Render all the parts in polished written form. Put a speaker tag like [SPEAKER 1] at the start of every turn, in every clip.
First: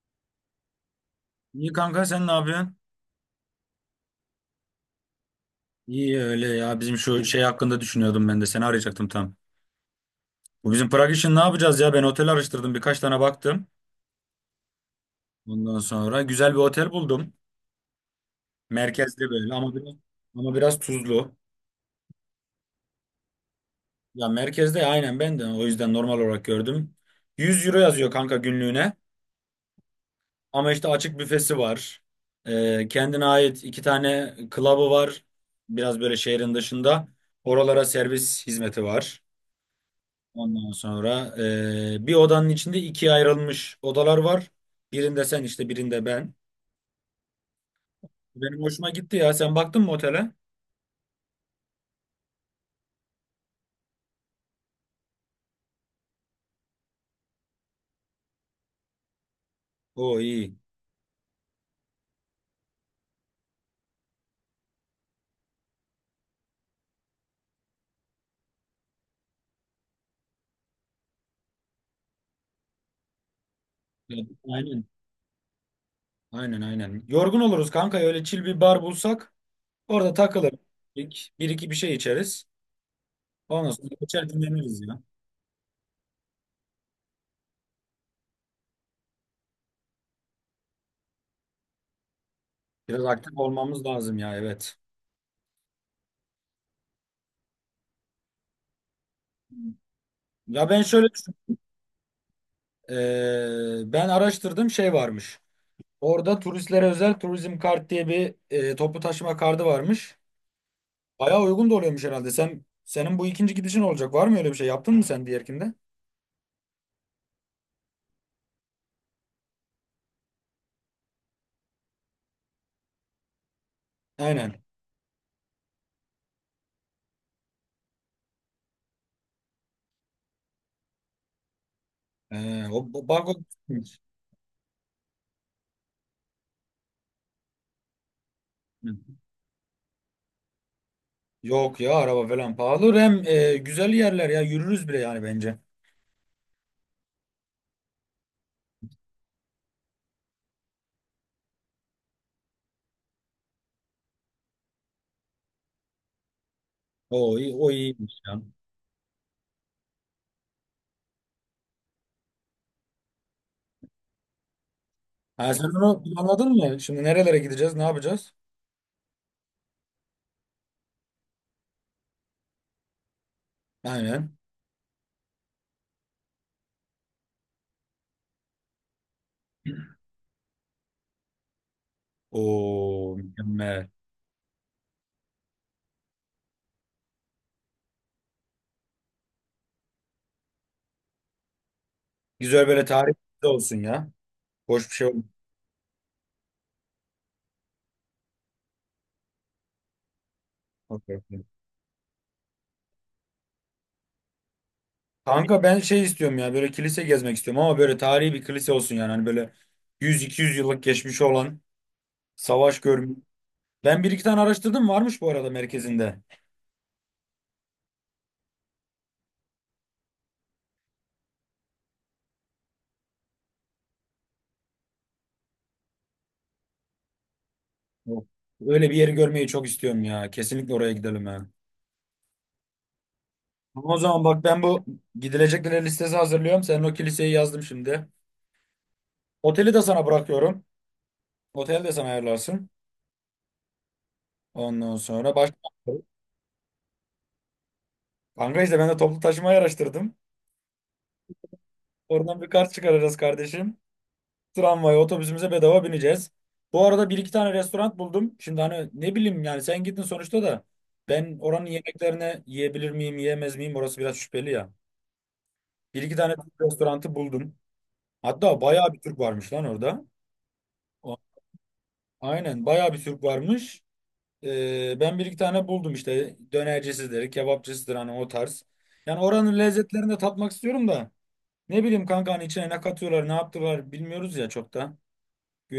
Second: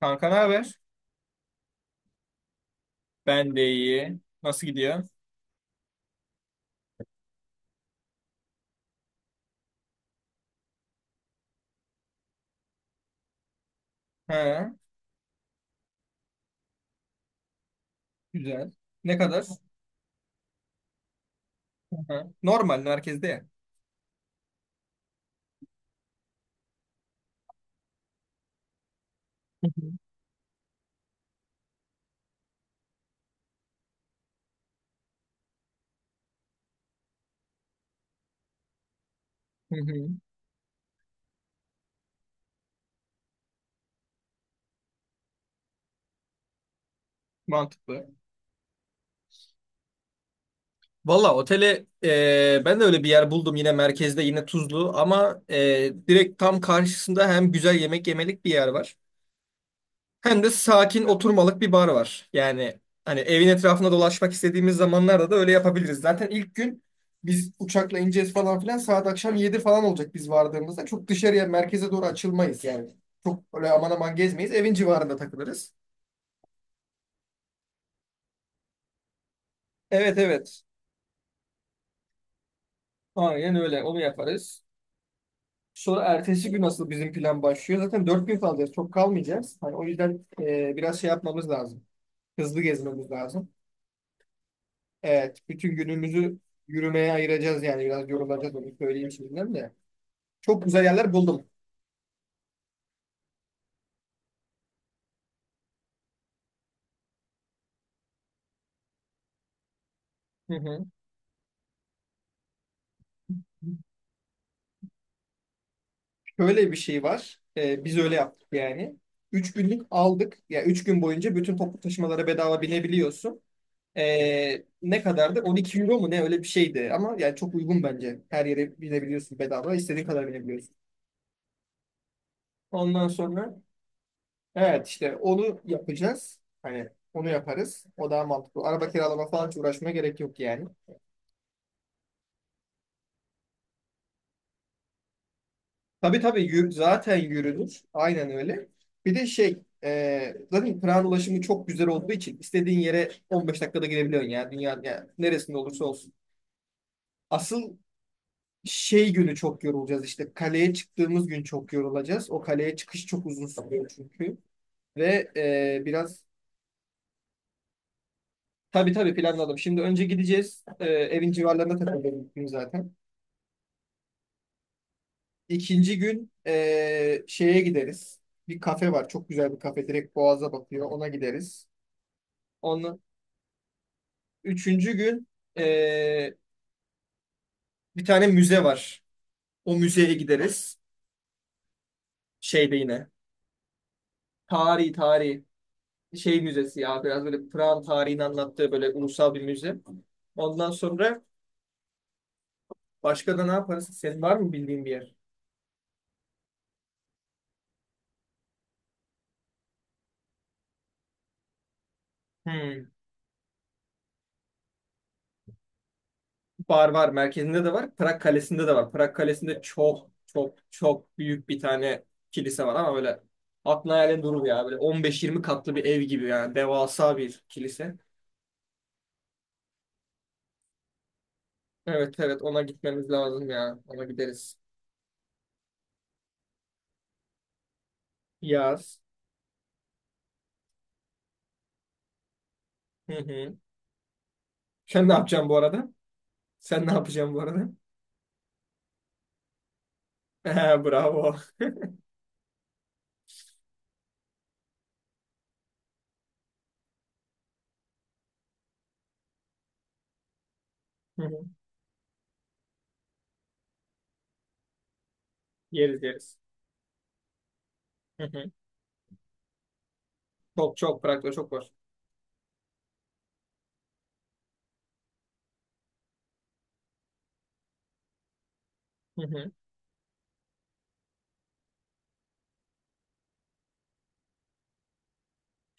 [SPEAKER 1] Kanka ne haber?
[SPEAKER 2] İyi kanka sen ne yapıyorsun?
[SPEAKER 1] Ben de iyi. Nasıl gidiyor?
[SPEAKER 2] İyi öyle ya bizim şu şey hakkında düşünüyordum ben de seni arayacaktım tam. Bu bizim Prag için ne yapacağız ya ben otel araştırdım birkaç tane baktım.
[SPEAKER 1] Ha,
[SPEAKER 2] Ondan sonra güzel bir otel buldum.
[SPEAKER 1] güzel. Ne
[SPEAKER 2] Merkezde
[SPEAKER 1] kadar?
[SPEAKER 2] böyle ama biraz, ama biraz tuzlu.
[SPEAKER 1] Ha, normal merkezde ya.
[SPEAKER 2] Ya merkezde aynen ben de o yüzden normal olarak gördüm. 100 euro yazıyor kanka günlüğüne
[SPEAKER 1] Hı hı.
[SPEAKER 2] ama işte açık büfesi var. Kendine ait iki tane club'ı var, biraz böyle şehrin dışında. Oralara servis hizmeti var.
[SPEAKER 1] Hı hı.
[SPEAKER 2] Ondan sonra bir odanın içinde ikiye ayrılmış odalar var. Birinde sen işte, birinde ben.
[SPEAKER 1] Mantıklı.
[SPEAKER 2] Benim hoşuma gitti ya. Sen baktın mı otele?
[SPEAKER 1] Valla otele ben de öyle bir yer buldum yine merkezde yine Tuzlu ama direkt tam karşısında hem güzel yemek yemelik bir yer var.
[SPEAKER 2] O
[SPEAKER 1] Hem de
[SPEAKER 2] iyi.
[SPEAKER 1] sakin oturmalık bir bar var. Yani hani evin etrafında dolaşmak istediğimiz zamanlarda da öyle yapabiliriz. Zaten ilk gün biz uçakla ineceğiz falan filan saat akşam 7 falan olacak biz vardığımızda. Çok dışarıya merkeze doğru açılmayız yani. Çok öyle aman aman
[SPEAKER 2] Ya,
[SPEAKER 1] gezmeyiz. Evin
[SPEAKER 2] aynen.
[SPEAKER 1] civarında takılırız.
[SPEAKER 2] Aynen, aynen. Yorgun oluruz kanka. Öyle chill bir bar bulsak orada
[SPEAKER 1] Evet
[SPEAKER 2] takılır.
[SPEAKER 1] evet.
[SPEAKER 2] Bir iki bir şey içeriz.
[SPEAKER 1] Aynen
[SPEAKER 2] Ondan
[SPEAKER 1] öyle.
[SPEAKER 2] sonra
[SPEAKER 1] Onu
[SPEAKER 2] geçer,
[SPEAKER 1] yaparız.
[SPEAKER 2] dinleniriz ya.
[SPEAKER 1] Sonra ertesi gün nasıl bizim plan başlıyor. Zaten 4 gün kalacağız. Çok kalmayacağız. Hani o yüzden biraz şey yapmamız lazım. Hızlı
[SPEAKER 2] Biraz
[SPEAKER 1] gezmemiz
[SPEAKER 2] aktif
[SPEAKER 1] lazım.
[SPEAKER 2] olmamız lazım ya, evet.
[SPEAKER 1] Evet, bütün günümüzü yürümeye ayıracağız yani biraz yorulacağız onu söyleyeyim şimdiden de. Çok
[SPEAKER 2] Ya ben
[SPEAKER 1] güzel
[SPEAKER 2] şöyle
[SPEAKER 1] yerler buldum.
[SPEAKER 2] düşün- e, ben araştırdım, şey varmış. Orada turistlere özel turizm kart diye bir toplu taşıma kartı varmış.
[SPEAKER 1] Hı hı.
[SPEAKER 2] Bayağı uygun da oluyormuş herhalde. Sen senin bu ikinci gidişin olacak. Var mı öyle bir şey? Yaptın mı sen diğerkinde?
[SPEAKER 1] Şöyle bir şey var. Biz öyle yaptık yani. 3 günlük aldık. Ya yani 3 gün boyunca bütün toplu taşımalara bedava binebiliyorsun.
[SPEAKER 2] Aynen.
[SPEAKER 1] Ne kadardı? 12 euro mu ne öyle bir şeydi. Ama yani çok uygun bence. Her yere binebiliyorsun bedava. İstediğin kadar binebiliyorsun.
[SPEAKER 2] O
[SPEAKER 1] Ondan
[SPEAKER 2] o- bak o
[SPEAKER 1] sonra evet işte onu yapacağız. Hani onu yaparız. O daha mantıklı. Araba kiralama falan hiç uğraşmaya gerek yok yani.
[SPEAKER 2] Yok ya, araba falan pahalı. Hem güzel yerler ya, yürürüz bile yani bence.
[SPEAKER 1] Tabii tabii zaten yürünür. Aynen öyle. Bir de şey zaten tren ulaşımı çok güzel olduğu için istediğin yere 15 dakikada gidebiliyorsun ya. Dünyanın yani neresinde olursa olsun.
[SPEAKER 2] O iyi, o
[SPEAKER 1] Asıl
[SPEAKER 2] iyiymiş ya.
[SPEAKER 1] şey günü çok yorulacağız işte. Kaleye çıktığımız gün çok yorulacağız. O kaleye çıkış çok uzun sürüyor çünkü. Ve
[SPEAKER 2] Ha, sen onu
[SPEAKER 1] biraz
[SPEAKER 2] anladın mı? Şimdi nerelere gideceğiz? Ne yapacağız?
[SPEAKER 1] tabii tabii planladım. Şimdi önce gideceğiz. Evin civarlarında takılacağız ilk gün zaten.
[SPEAKER 2] Aynen.
[SPEAKER 1] İkinci gün şeye gideriz. Bir kafe var. Çok güzel bir kafe. Direkt Boğaz'a bakıyor. Ona gideriz. Onun
[SPEAKER 2] O mükemmel.
[SPEAKER 1] üçüncü gün eee, bir tane müze var. O müzeye gideriz.
[SPEAKER 2] Güzel,
[SPEAKER 1] Şeyde
[SPEAKER 2] böyle
[SPEAKER 1] yine.
[SPEAKER 2] tarih olsun ya. Boş
[SPEAKER 1] Tarihi
[SPEAKER 2] bir şey
[SPEAKER 1] tarihi. Şey müzesi ya biraz böyle Pırak'ın tarihini anlattığı böyle ulusal bir müze. Ondan sonra
[SPEAKER 2] olmasın.
[SPEAKER 1] başka da ne yaparız? Senin var mı bildiğin bir yer?
[SPEAKER 2] Kanka ben şey istiyorum ya, böyle kilise gezmek istiyorum, ama böyle tarihi bir kilise olsun, yani hani böyle 100-200 yıllık geçmişi olan, savaş
[SPEAKER 1] Hmm.
[SPEAKER 2] görmüş. Ben bir iki tane araştırdım, varmış bu arada merkezinde.
[SPEAKER 1] Bar var. Merkezinde de var. Prag Kalesi'nde de var. Prag Kalesi'nde çok çok çok büyük bir tane kilise var ama böyle aklına hayalin durur ya. Böyle 15-20 katlı bir ev gibi yani. Devasa bir kilise.
[SPEAKER 2] Yok. Öyle bir yeri görmeyi çok istiyorum ya, kesinlikle oraya gidelim ya.
[SPEAKER 1] Evet evet ona gitmemiz lazım ya.
[SPEAKER 2] Ama o
[SPEAKER 1] Ona
[SPEAKER 2] zaman bak,
[SPEAKER 1] gideriz.
[SPEAKER 2] ben bu gidilecekler listesi hazırlıyorum, senin o kiliseyi yazdım şimdi.
[SPEAKER 1] Yaz.
[SPEAKER 2] Oteli de sana bırakıyorum. Otel de sen ayarlarsın.
[SPEAKER 1] Hı hı.
[SPEAKER 2] Ondan
[SPEAKER 1] Sen ne
[SPEAKER 2] sonra
[SPEAKER 1] yapacaksın bu
[SPEAKER 2] başka.
[SPEAKER 1] arada? Sen ne yapacaksın bu arada?
[SPEAKER 2] Kanka işte ben de toplu taşımayı araştırdım.
[SPEAKER 1] He, bravo.
[SPEAKER 2] Oradan bir kart çıkaracağız kardeşim. Tramvaya, otobüsümüze bedava bineceğiz. Bu arada bir iki tane restoran buldum. Şimdi hani ne bileyim yani, sen gittin sonuçta da,
[SPEAKER 1] Hı
[SPEAKER 2] ben
[SPEAKER 1] hı.
[SPEAKER 2] oranın yemeklerini yiyebilir miyim, yiyemez miyim, orası biraz şüpheli ya.
[SPEAKER 1] Yeriz
[SPEAKER 2] Bir iki tane
[SPEAKER 1] yeriz.
[SPEAKER 2] Türk restoranı buldum.
[SPEAKER 1] Hı hı.
[SPEAKER 2] Hatta bayağı bir Türk varmış lan orada.
[SPEAKER 1] Çok çok
[SPEAKER 2] O-
[SPEAKER 1] bırak çok var.
[SPEAKER 2] Aynen, bayağı bir Türk varmış. Ben bir iki tane buldum işte, dönercisidir, kebapçısıdır, hani o tarz. Yani
[SPEAKER 1] Hı hı.
[SPEAKER 2] oranın lezzetlerini de tatmak istiyorum da, ne bileyim kanka, hani içine ne katıyorlar, ne yaptılar bilmiyoruz ya çok da.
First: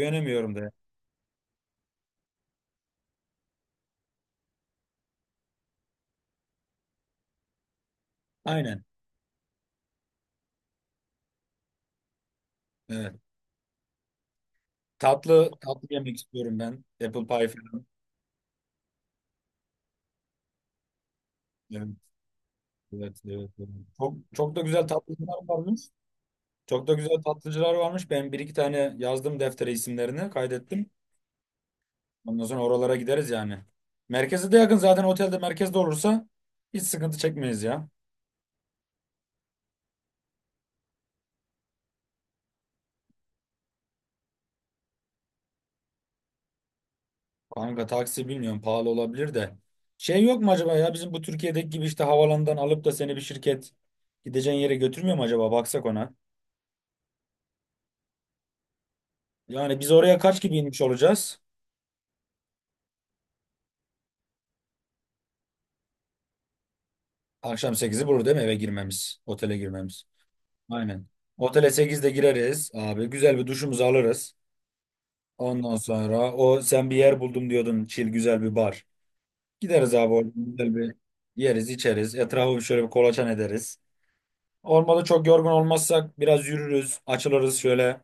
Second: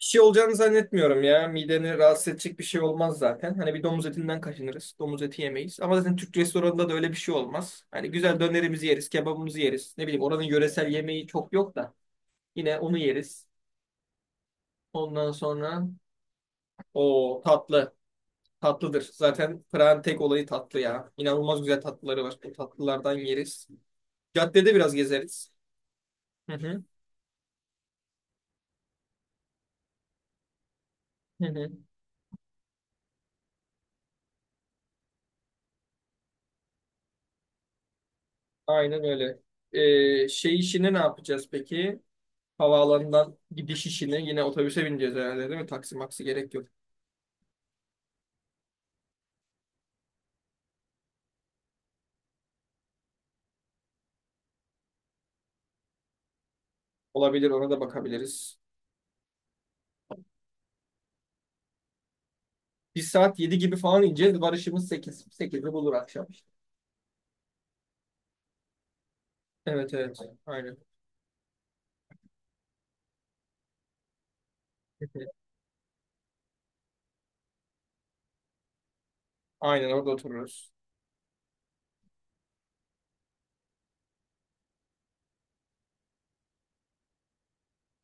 [SPEAKER 1] Bir şey olacağını
[SPEAKER 2] da, yani.
[SPEAKER 1] zannetmiyorum ya. Mideni rahatsız edecek bir şey olmaz zaten. Hani bir domuz etinden kaçınırız. Domuz eti yemeyiz. Ama zaten Türk restoranında da öyle bir şey olmaz. Hani güzel
[SPEAKER 2] Aynen.
[SPEAKER 1] dönerimizi yeriz, kebabımızı yeriz. Ne bileyim oranın yöresel yemeği çok yok da. Yine onu
[SPEAKER 2] Evet.
[SPEAKER 1] yeriz. Ondan
[SPEAKER 2] Tatlı
[SPEAKER 1] sonra
[SPEAKER 2] tatlı yemek istiyorum ben. Apple
[SPEAKER 1] o
[SPEAKER 2] pie falan.
[SPEAKER 1] tatlı. Tatlıdır. Zaten Prag'ın tek olayı tatlı ya. İnanılmaz güzel
[SPEAKER 2] Evet,
[SPEAKER 1] tatlıları var. Bu tatlılardan
[SPEAKER 2] evet, evet,
[SPEAKER 1] yeriz.
[SPEAKER 2] evet. Çok, çok da
[SPEAKER 1] Caddede
[SPEAKER 2] güzel
[SPEAKER 1] biraz
[SPEAKER 2] tatlıcılar
[SPEAKER 1] gezeriz.
[SPEAKER 2] varmış.
[SPEAKER 1] Hı hı.
[SPEAKER 2] Çok da güzel tatlıcılar varmış. Ben bir iki tane yazdım deftere, isimlerini kaydettim.
[SPEAKER 1] Hı hı.
[SPEAKER 2] Ondan sonra oralara gideriz yani. Merkeze de yakın zaten, otelde merkezde olursa hiç sıkıntı çekmeyiz ya.
[SPEAKER 1] Aynen öyle. Şey işini ne yapacağız peki? Havaalanından gidiş işini yine otobüse bineceğiz herhalde değil mi? Taksi maksi gerek yok.
[SPEAKER 2] Kanka taksi bilmiyorum, pahalı olabilir de. Şey yok mu acaba ya, bizim bu Türkiye'deki gibi işte havalandan alıp da seni bir şirket gideceğin yere götürmüyor mu acaba, baksak ona.
[SPEAKER 1] Olabilir ona da bakabiliriz.
[SPEAKER 2] Yani biz oraya kaç gibi inmiş olacağız?
[SPEAKER 1] Bir saat 7 gibi falan ineceğiz. Varışımız 8 bulur akşam.
[SPEAKER 2] Akşam 8'i bulur değil mi eve girmemiz? Otele
[SPEAKER 1] Evet
[SPEAKER 2] girmemiz.
[SPEAKER 1] evet. Aynen.
[SPEAKER 2] Aynen. Otele 8'de gireriz abi. Güzel bir duşumuzu alırız. Ondan sonra o, sen bir yer buldum diyordun. Chill güzel bir bar.
[SPEAKER 1] Aynen
[SPEAKER 2] Gideriz
[SPEAKER 1] orada
[SPEAKER 2] abi, orada
[SPEAKER 1] otururuz.
[SPEAKER 2] güzel bir yeriz içeriz. Etrafı şöyle bir kolaçan ederiz. Olmadı, çok yorgun olmazsak biraz yürürüz. Açılırız şöyle,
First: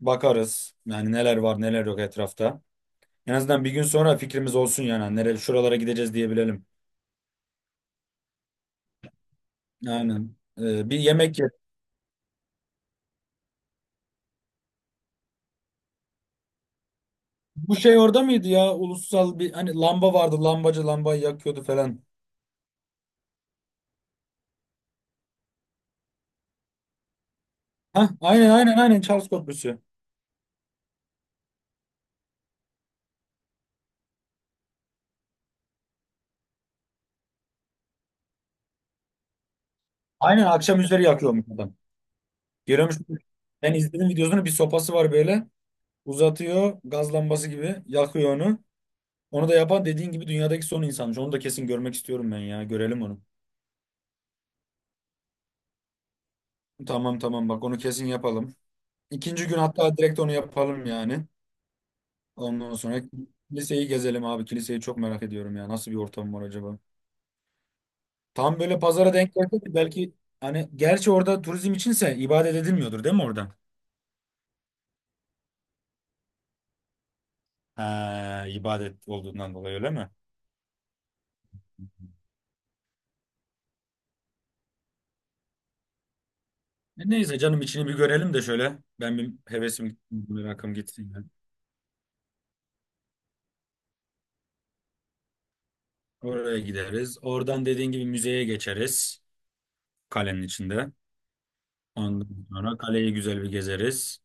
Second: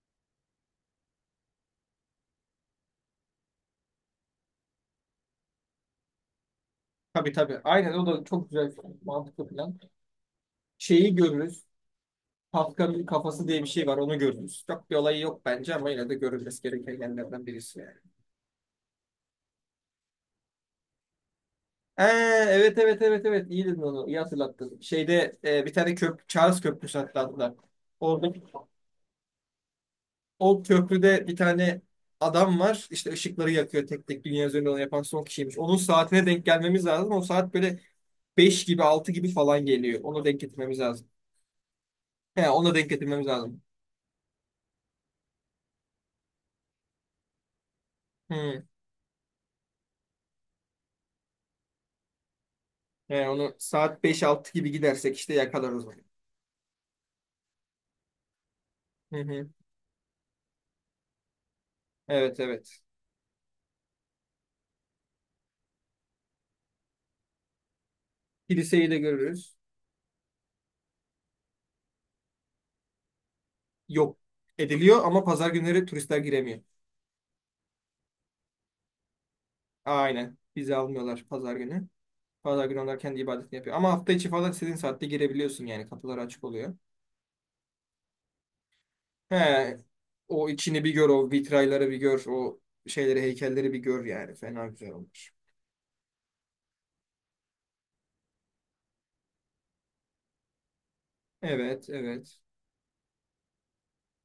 [SPEAKER 2] bakarız. Yani neler var neler yok etrafta. En azından bir gün sonra fikrimiz olsun yani. Nereye, şuralara gideceğiz diyebilelim.
[SPEAKER 1] Tabii tabii. Aynen o da çok güzel mantıklı plan.
[SPEAKER 2] Aynen. Bir
[SPEAKER 1] Şeyi
[SPEAKER 2] yemek
[SPEAKER 1] görürüz. Kafka'nın kafası diye bir şey var onu gördünüz. Çok bir olayı yok bence ama yine de görülmesi gereken yerlerden
[SPEAKER 2] Bu
[SPEAKER 1] birisi yani.
[SPEAKER 2] şey orada mıydı ya? Ulusal bir hani lamba vardı. Lambacı lambayı yakıyordu
[SPEAKER 1] Ee,
[SPEAKER 2] falan.
[SPEAKER 1] evet evet evet evet iyi dedin onu iyi hatırlattın. Şeyde bir tane köprü Charles Köprüsü hatta
[SPEAKER 2] Hah,
[SPEAKER 1] orada
[SPEAKER 2] aynen aynen aynen, Charles Köprüsü.
[SPEAKER 1] o köprüde bir tane adam var işte ışıkları yakıyor tek tek dünya üzerinde onu yapan son kişiymiş. Onun saatine denk gelmemiz lazım. O saat böyle 5 gibi 6 gibi falan geliyor. Onu denk
[SPEAKER 2] Aynen,
[SPEAKER 1] getirmemiz
[SPEAKER 2] akşam üzeri
[SPEAKER 1] lazım.
[SPEAKER 2] yakıyormuş adam.
[SPEAKER 1] He, onu denk
[SPEAKER 2] Görüyormuş.
[SPEAKER 1] getirmemiz lazım.
[SPEAKER 2] Ben izledim videosunu. Bir sopası var böyle. Uzatıyor. Gaz lambası gibi. Yakıyor onu.
[SPEAKER 1] Hı.
[SPEAKER 2] Onu da yapan, dediğin gibi, dünyadaki son insanmış. Onu da kesin görmek istiyorum ben ya. Görelim onu.
[SPEAKER 1] He, onu saat beş altı gibi gidersek işte yakalarız onu.
[SPEAKER 2] Tamam, tamam, bak onu kesin yapalım.
[SPEAKER 1] Hı
[SPEAKER 2] İkinci
[SPEAKER 1] hı.
[SPEAKER 2] gün hatta direkt onu yapalım yani.
[SPEAKER 1] Evet
[SPEAKER 2] Ondan
[SPEAKER 1] evet.
[SPEAKER 2] sonra kiliseyi gezelim abi. Kiliseyi çok merak ediyorum ya. Nasıl bir ortam var acaba? Tam böyle
[SPEAKER 1] Kiliseyi de
[SPEAKER 2] pazara denk geldi
[SPEAKER 1] görürüz.
[SPEAKER 2] ki belki, hani gerçi orada turizm içinse ibadet edilmiyordur değil mi orada?
[SPEAKER 1] Yok ediliyor ama pazar günleri turistler giremiyor.
[SPEAKER 2] Ha, ibadet olduğundan dolayı öyle mi?
[SPEAKER 1] Aynen. Vize almıyorlar pazar günü. Pazar günü onlar kendi ibadetini yapıyor. Ama hafta içi falan istediğin saatte girebiliyorsun yani. Kapılar açık oluyor.
[SPEAKER 2] Neyse canım, içini bir görelim de şöyle. Ben bir
[SPEAKER 1] He,
[SPEAKER 2] hevesim gitsin,
[SPEAKER 1] o
[SPEAKER 2] merakım
[SPEAKER 1] içini bir gör,
[SPEAKER 2] gitsin, yani.
[SPEAKER 1] o vitrayları bir gör, o şeyleri, heykelleri bir gör yani. Fena güzel olmuş.
[SPEAKER 2] Oraya gideriz. Oradan dediğin gibi müzeye geçeriz. Kalenin içinde.
[SPEAKER 1] Evet, evet.
[SPEAKER 2] Ondan sonra kaleyi güzel bir gezeriz.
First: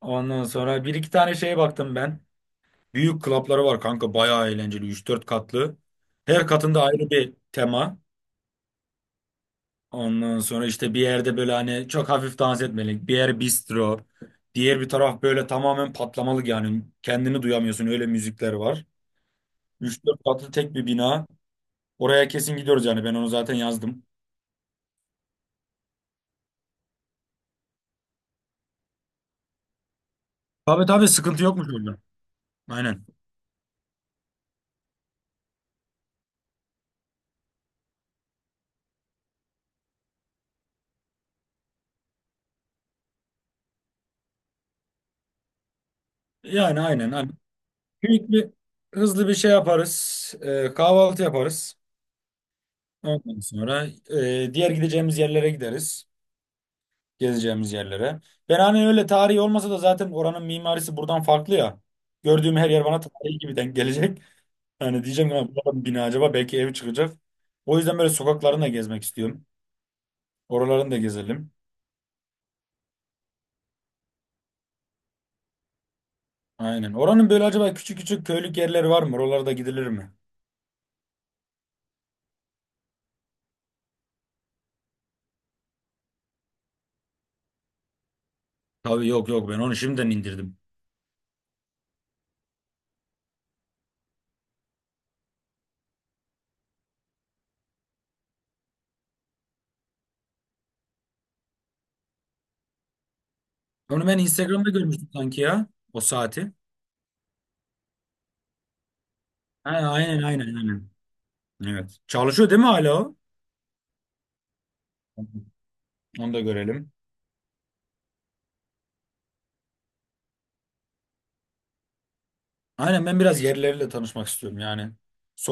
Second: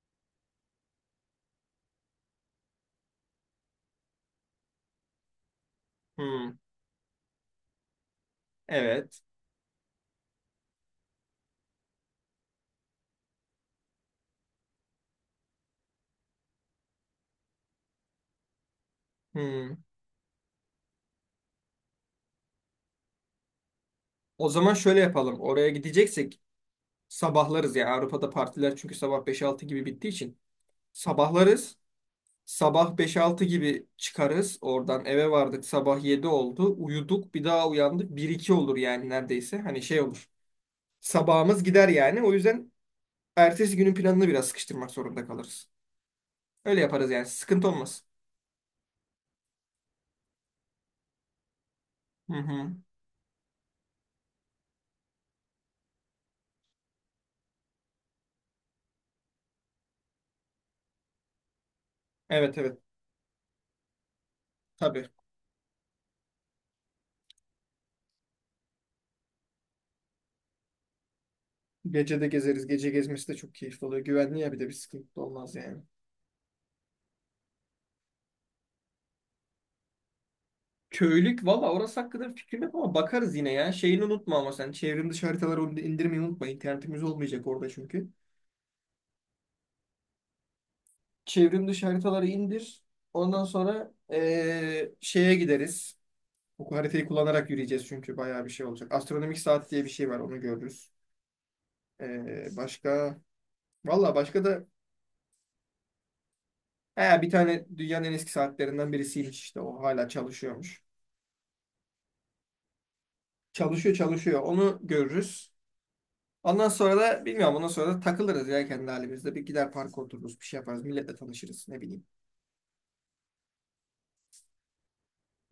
[SPEAKER 2] Ondan sonra bir iki tane şeye baktım ben. Büyük klapları var kanka, bayağı eğlenceli. Üç dört katlı. Her
[SPEAKER 1] Hmm,
[SPEAKER 2] katında ayrı bir tema.
[SPEAKER 1] evet.
[SPEAKER 2] Ondan sonra işte bir yerde böyle hani çok hafif dans etmelik. Bir yer bistro. Diğer bir taraf böyle tamamen patlamalık yani. Kendini duyamıyorsun, öyle müzikler var.
[SPEAKER 1] Hmm.
[SPEAKER 2] Üç dört katlı tek bir bina. Oraya kesin gidiyoruz yani, ben onu zaten yazdım.
[SPEAKER 1] O zaman şöyle yapalım. Oraya gideceksek sabahlarız ya. Avrupa'da partiler çünkü sabah beş altı gibi bittiği için.
[SPEAKER 2] Tabii tabii, sıkıntı yokmuş
[SPEAKER 1] Sabahlarız.
[SPEAKER 2] orada.
[SPEAKER 1] Sabah
[SPEAKER 2] Aynen.
[SPEAKER 1] beş altı gibi çıkarız. Oradan eve vardık. Sabah 7 oldu. Uyuduk. Bir daha uyandık. Bir iki olur yani neredeyse. Hani şey olur. Sabahımız gider yani. O yüzden ertesi günün planını biraz sıkıştırmak zorunda kalırız. Öyle
[SPEAKER 2] Yani
[SPEAKER 1] yaparız
[SPEAKER 2] aynen.
[SPEAKER 1] yani.
[SPEAKER 2] Hani
[SPEAKER 1] Sıkıntı olmaz.
[SPEAKER 2] büyük bir hızlı bir şey yaparız. Kahvaltı yaparız.
[SPEAKER 1] Hı hı.
[SPEAKER 2] Ondan sonra diğer gideceğimiz yerlere gideriz. Gezeceğimiz yerlere. Ben hani öyle tarihi olmasa da zaten oranın mimarisi buradan farklı ya.
[SPEAKER 1] Evet
[SPEAKER 2] Gördüğüm her
[SPEAKER 1] evet.
[SPEAKER 2] yer bana tarihi gibi denk gelecek. Hani
[SPEAKER 1] Tabii.
[SPEAKER 2] diyeceğim ki, "Ulan bu adam bina, acaba belki ev çıkacak." O yüzden böyle sokaklarını da gezmek istiyorum. Oralarını da gezelim.
[SPEAKER 1] Gece de gezeriz. Gece gezmesi de çok keyifli oluyor. Güvenli ya bir de bir sıkıntı da olmaz yani.
[SPEAKER 2] Aynen. Oranın böyle acaba küçük küçük köylük yerleri var mı? Oralara da gidilir mi?
[SPEAKER 1] Köylük valla orası hakkında bir fikrim yok ama bakarız yine ya. Şeyini unutma ama sen çevrim dışı haritaları indirmeyi unutma. İnternetimiz olmayacak orada çünkü.
[SPEAKER 2] Tabii, yok yok, ben onu şimdiden indirdim.
[SPEAKER 1] Çevrim dışı haritaları indir. Ondan sonra şeye gideriz. Bu haritayı kullanarak yürüyeceğiz çünkü bayağı bir şey olacak. Astronomik saat diye bir şey var onu görürüz. Başka?
[SPEAKER 2] Onu
[SPEAKER 1] Valla
[SPEAKER 2] ben
[SPEAKER 1] başka da
[SPEAKER 2] Instagram'da görmüştüm sanki ya. O saati.
[SPEAKER 1] he, bir tane dünyanın en eski saatlerinden birisiymiş işte
[SPEAKER 2] Ha,
[SPEAKER 1] o hala
[SPEAKER 2] aynen aynen
[SPEAKER 1] çalışıyormuş.
[SPEAKER 2] aynen. Evet. Çalışıyor değil mi hala o?
[SPEAKER 1] Çalışıyor çalışıyor onu görürüz.
[SPEAKER 2] Onu da
[SPEAKER 1] Ondan
[SPEAKER 2] görelim.
[SPEAKER 1] sonra da bilmiyorum ondan sonra da takılırız ya kendi halimizde. Bir gider parka otururuz bir şey yaparız milletle tanışırız ne bileyim.
[SPEAKER 2] Aynen, ben biraz yerlilerle tanışmak istiyorum yani.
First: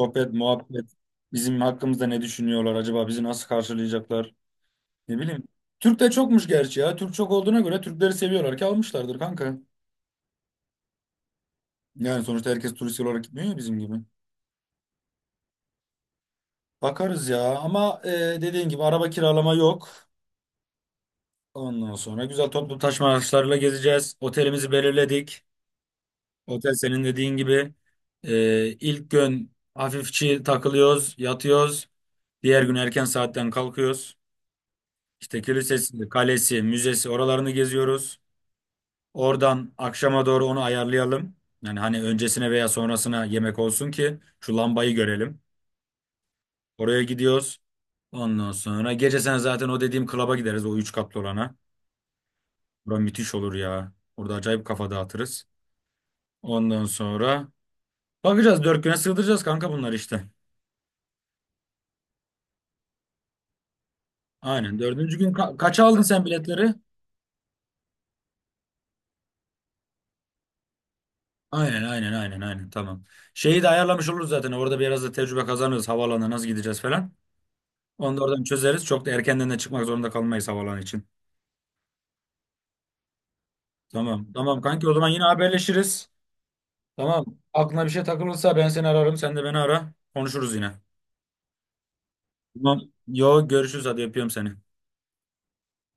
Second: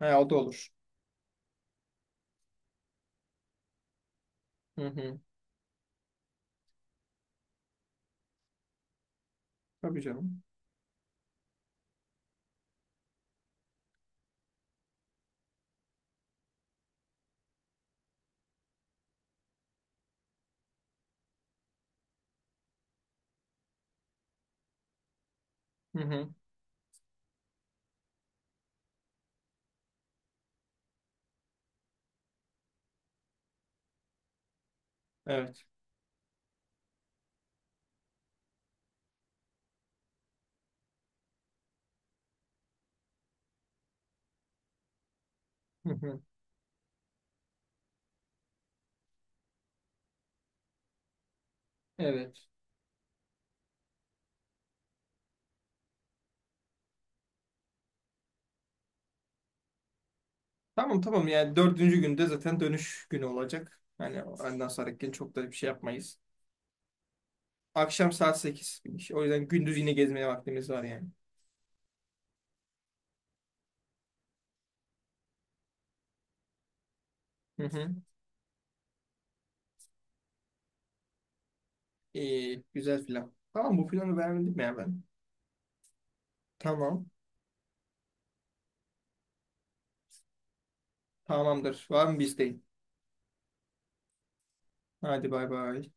[SPEAKER 1] He, o da olur.
[SPEAKER 2] muhabbet, bizim hakkımızda ne düşünüyorlar acaba, bizi nasıl karşılayacaklar,
[SPEAKER 1] Hı
[SPEAKER 2] ne
[SPEAKER 1] hı.
[SPEAKER 2] bileyim. Türk de çokmuş gerçi ya. Türk çok olduğuna göre Türkleri seviyorlar ki almışlardır kanka.
[SPEAKER 1] Tabii canım.
[SPEAKER 2] Yani sonuçta herkes turist olarak gitmiyor ya, bizim gibi. Bakarız ya, ama dediğin gibi araba kiralama yok. Ondan sonra güzel toplu taşıma araçlarıyla gezeceğiz. Otelimizi belirledik.
[SPEAKER 1] Hı hı.
[SPEAKER 2] Otel senin dediğin gibi. E, ilk gün hafifçi takılıyoruz, yatıyoruz. Diğer gün erken saatten kalkıyoruz. İşte
[SPEAKER 1] Evet.
[SPEAKER 2] kilisesi, kalesi, müzesi, oralarını geziyoruz. Oradan akşama doğru onu ayarlayalım. Yani hani öncesine veya sonrasına yemek olsun ki şu lambayı görelim.
[SPEAKER 1] Hı hı.
[SPEAKER 2] Oraya gidiyoruz. Ondan sonra gece, sen zaten o dediğim klaba gideriz, o üç katlı olana.
[SPEAKER 1] Evet.
[SPEAKER 2] Bura müthiş olur ya. Orada acayip kafa dağıtırız. Ondan sonra bakacağız, 4 güne sığdıracağız kanka bunlar işte.
[SPEAKER 1] Tamam tamam yani dördüncü günde zaten dönüş günü olacak. Hani ondan
[SPEAKER 2] Aynen,
[SPEAKER 1] sonraki gün
[SPEAKER 2] dördüncü gün
[SPEAKER 1] çok da bir şey
[SPEAKER 2] kaça aldın
[SPEAKER 1] yapmayız.
[SPEAKER 2] sen biletleri?
[SPEAKER 1] Akşam saat 8. O yüzden gündüz yine gezmeye vaktimiz var yani.
[SPEAKER 2] Aynen, aynen, aynen, aynen, tamam. Şeyi de ayarlamış oluruz zaten, orada biraz da tecrübe kazanırız havaalanına nasıl gideceğiz falan.
[SPEAKER 1] Hı hı.
[SPEAKER 2] Onu da oradan çözeriz. Çok da erkenden de çıkmak zorunda kalmayız havalan için.
[SPEAKER 1] İyi, güzel plan. Tamam bu planı
[SPEAKER 2] Tamam.
[SPEAKER 1] beğendim
[SPEAKER 2] Tamam
[SPEAKER 1] ya
[SPEAKER 2] kanki, o
[SPEAKER 1] ben.
[SPEAKER 2] zaman yine haberleşiriz.
[SPEAKER 1] Tamam.
[SPEAKER 2] Tamam. Aklına bir şey takılırsa ben seni ararım. Sen de beni ara. Konuşuruz yine.
[SPEAKER 1] Tamamdır. Var mı bizdeyim?
[SPEAKER 2] Tamam. Yo, görüşürüz. Hadi, yapıyorum seni. Hadi.
[SPEAKER 1] Hadi bay bay.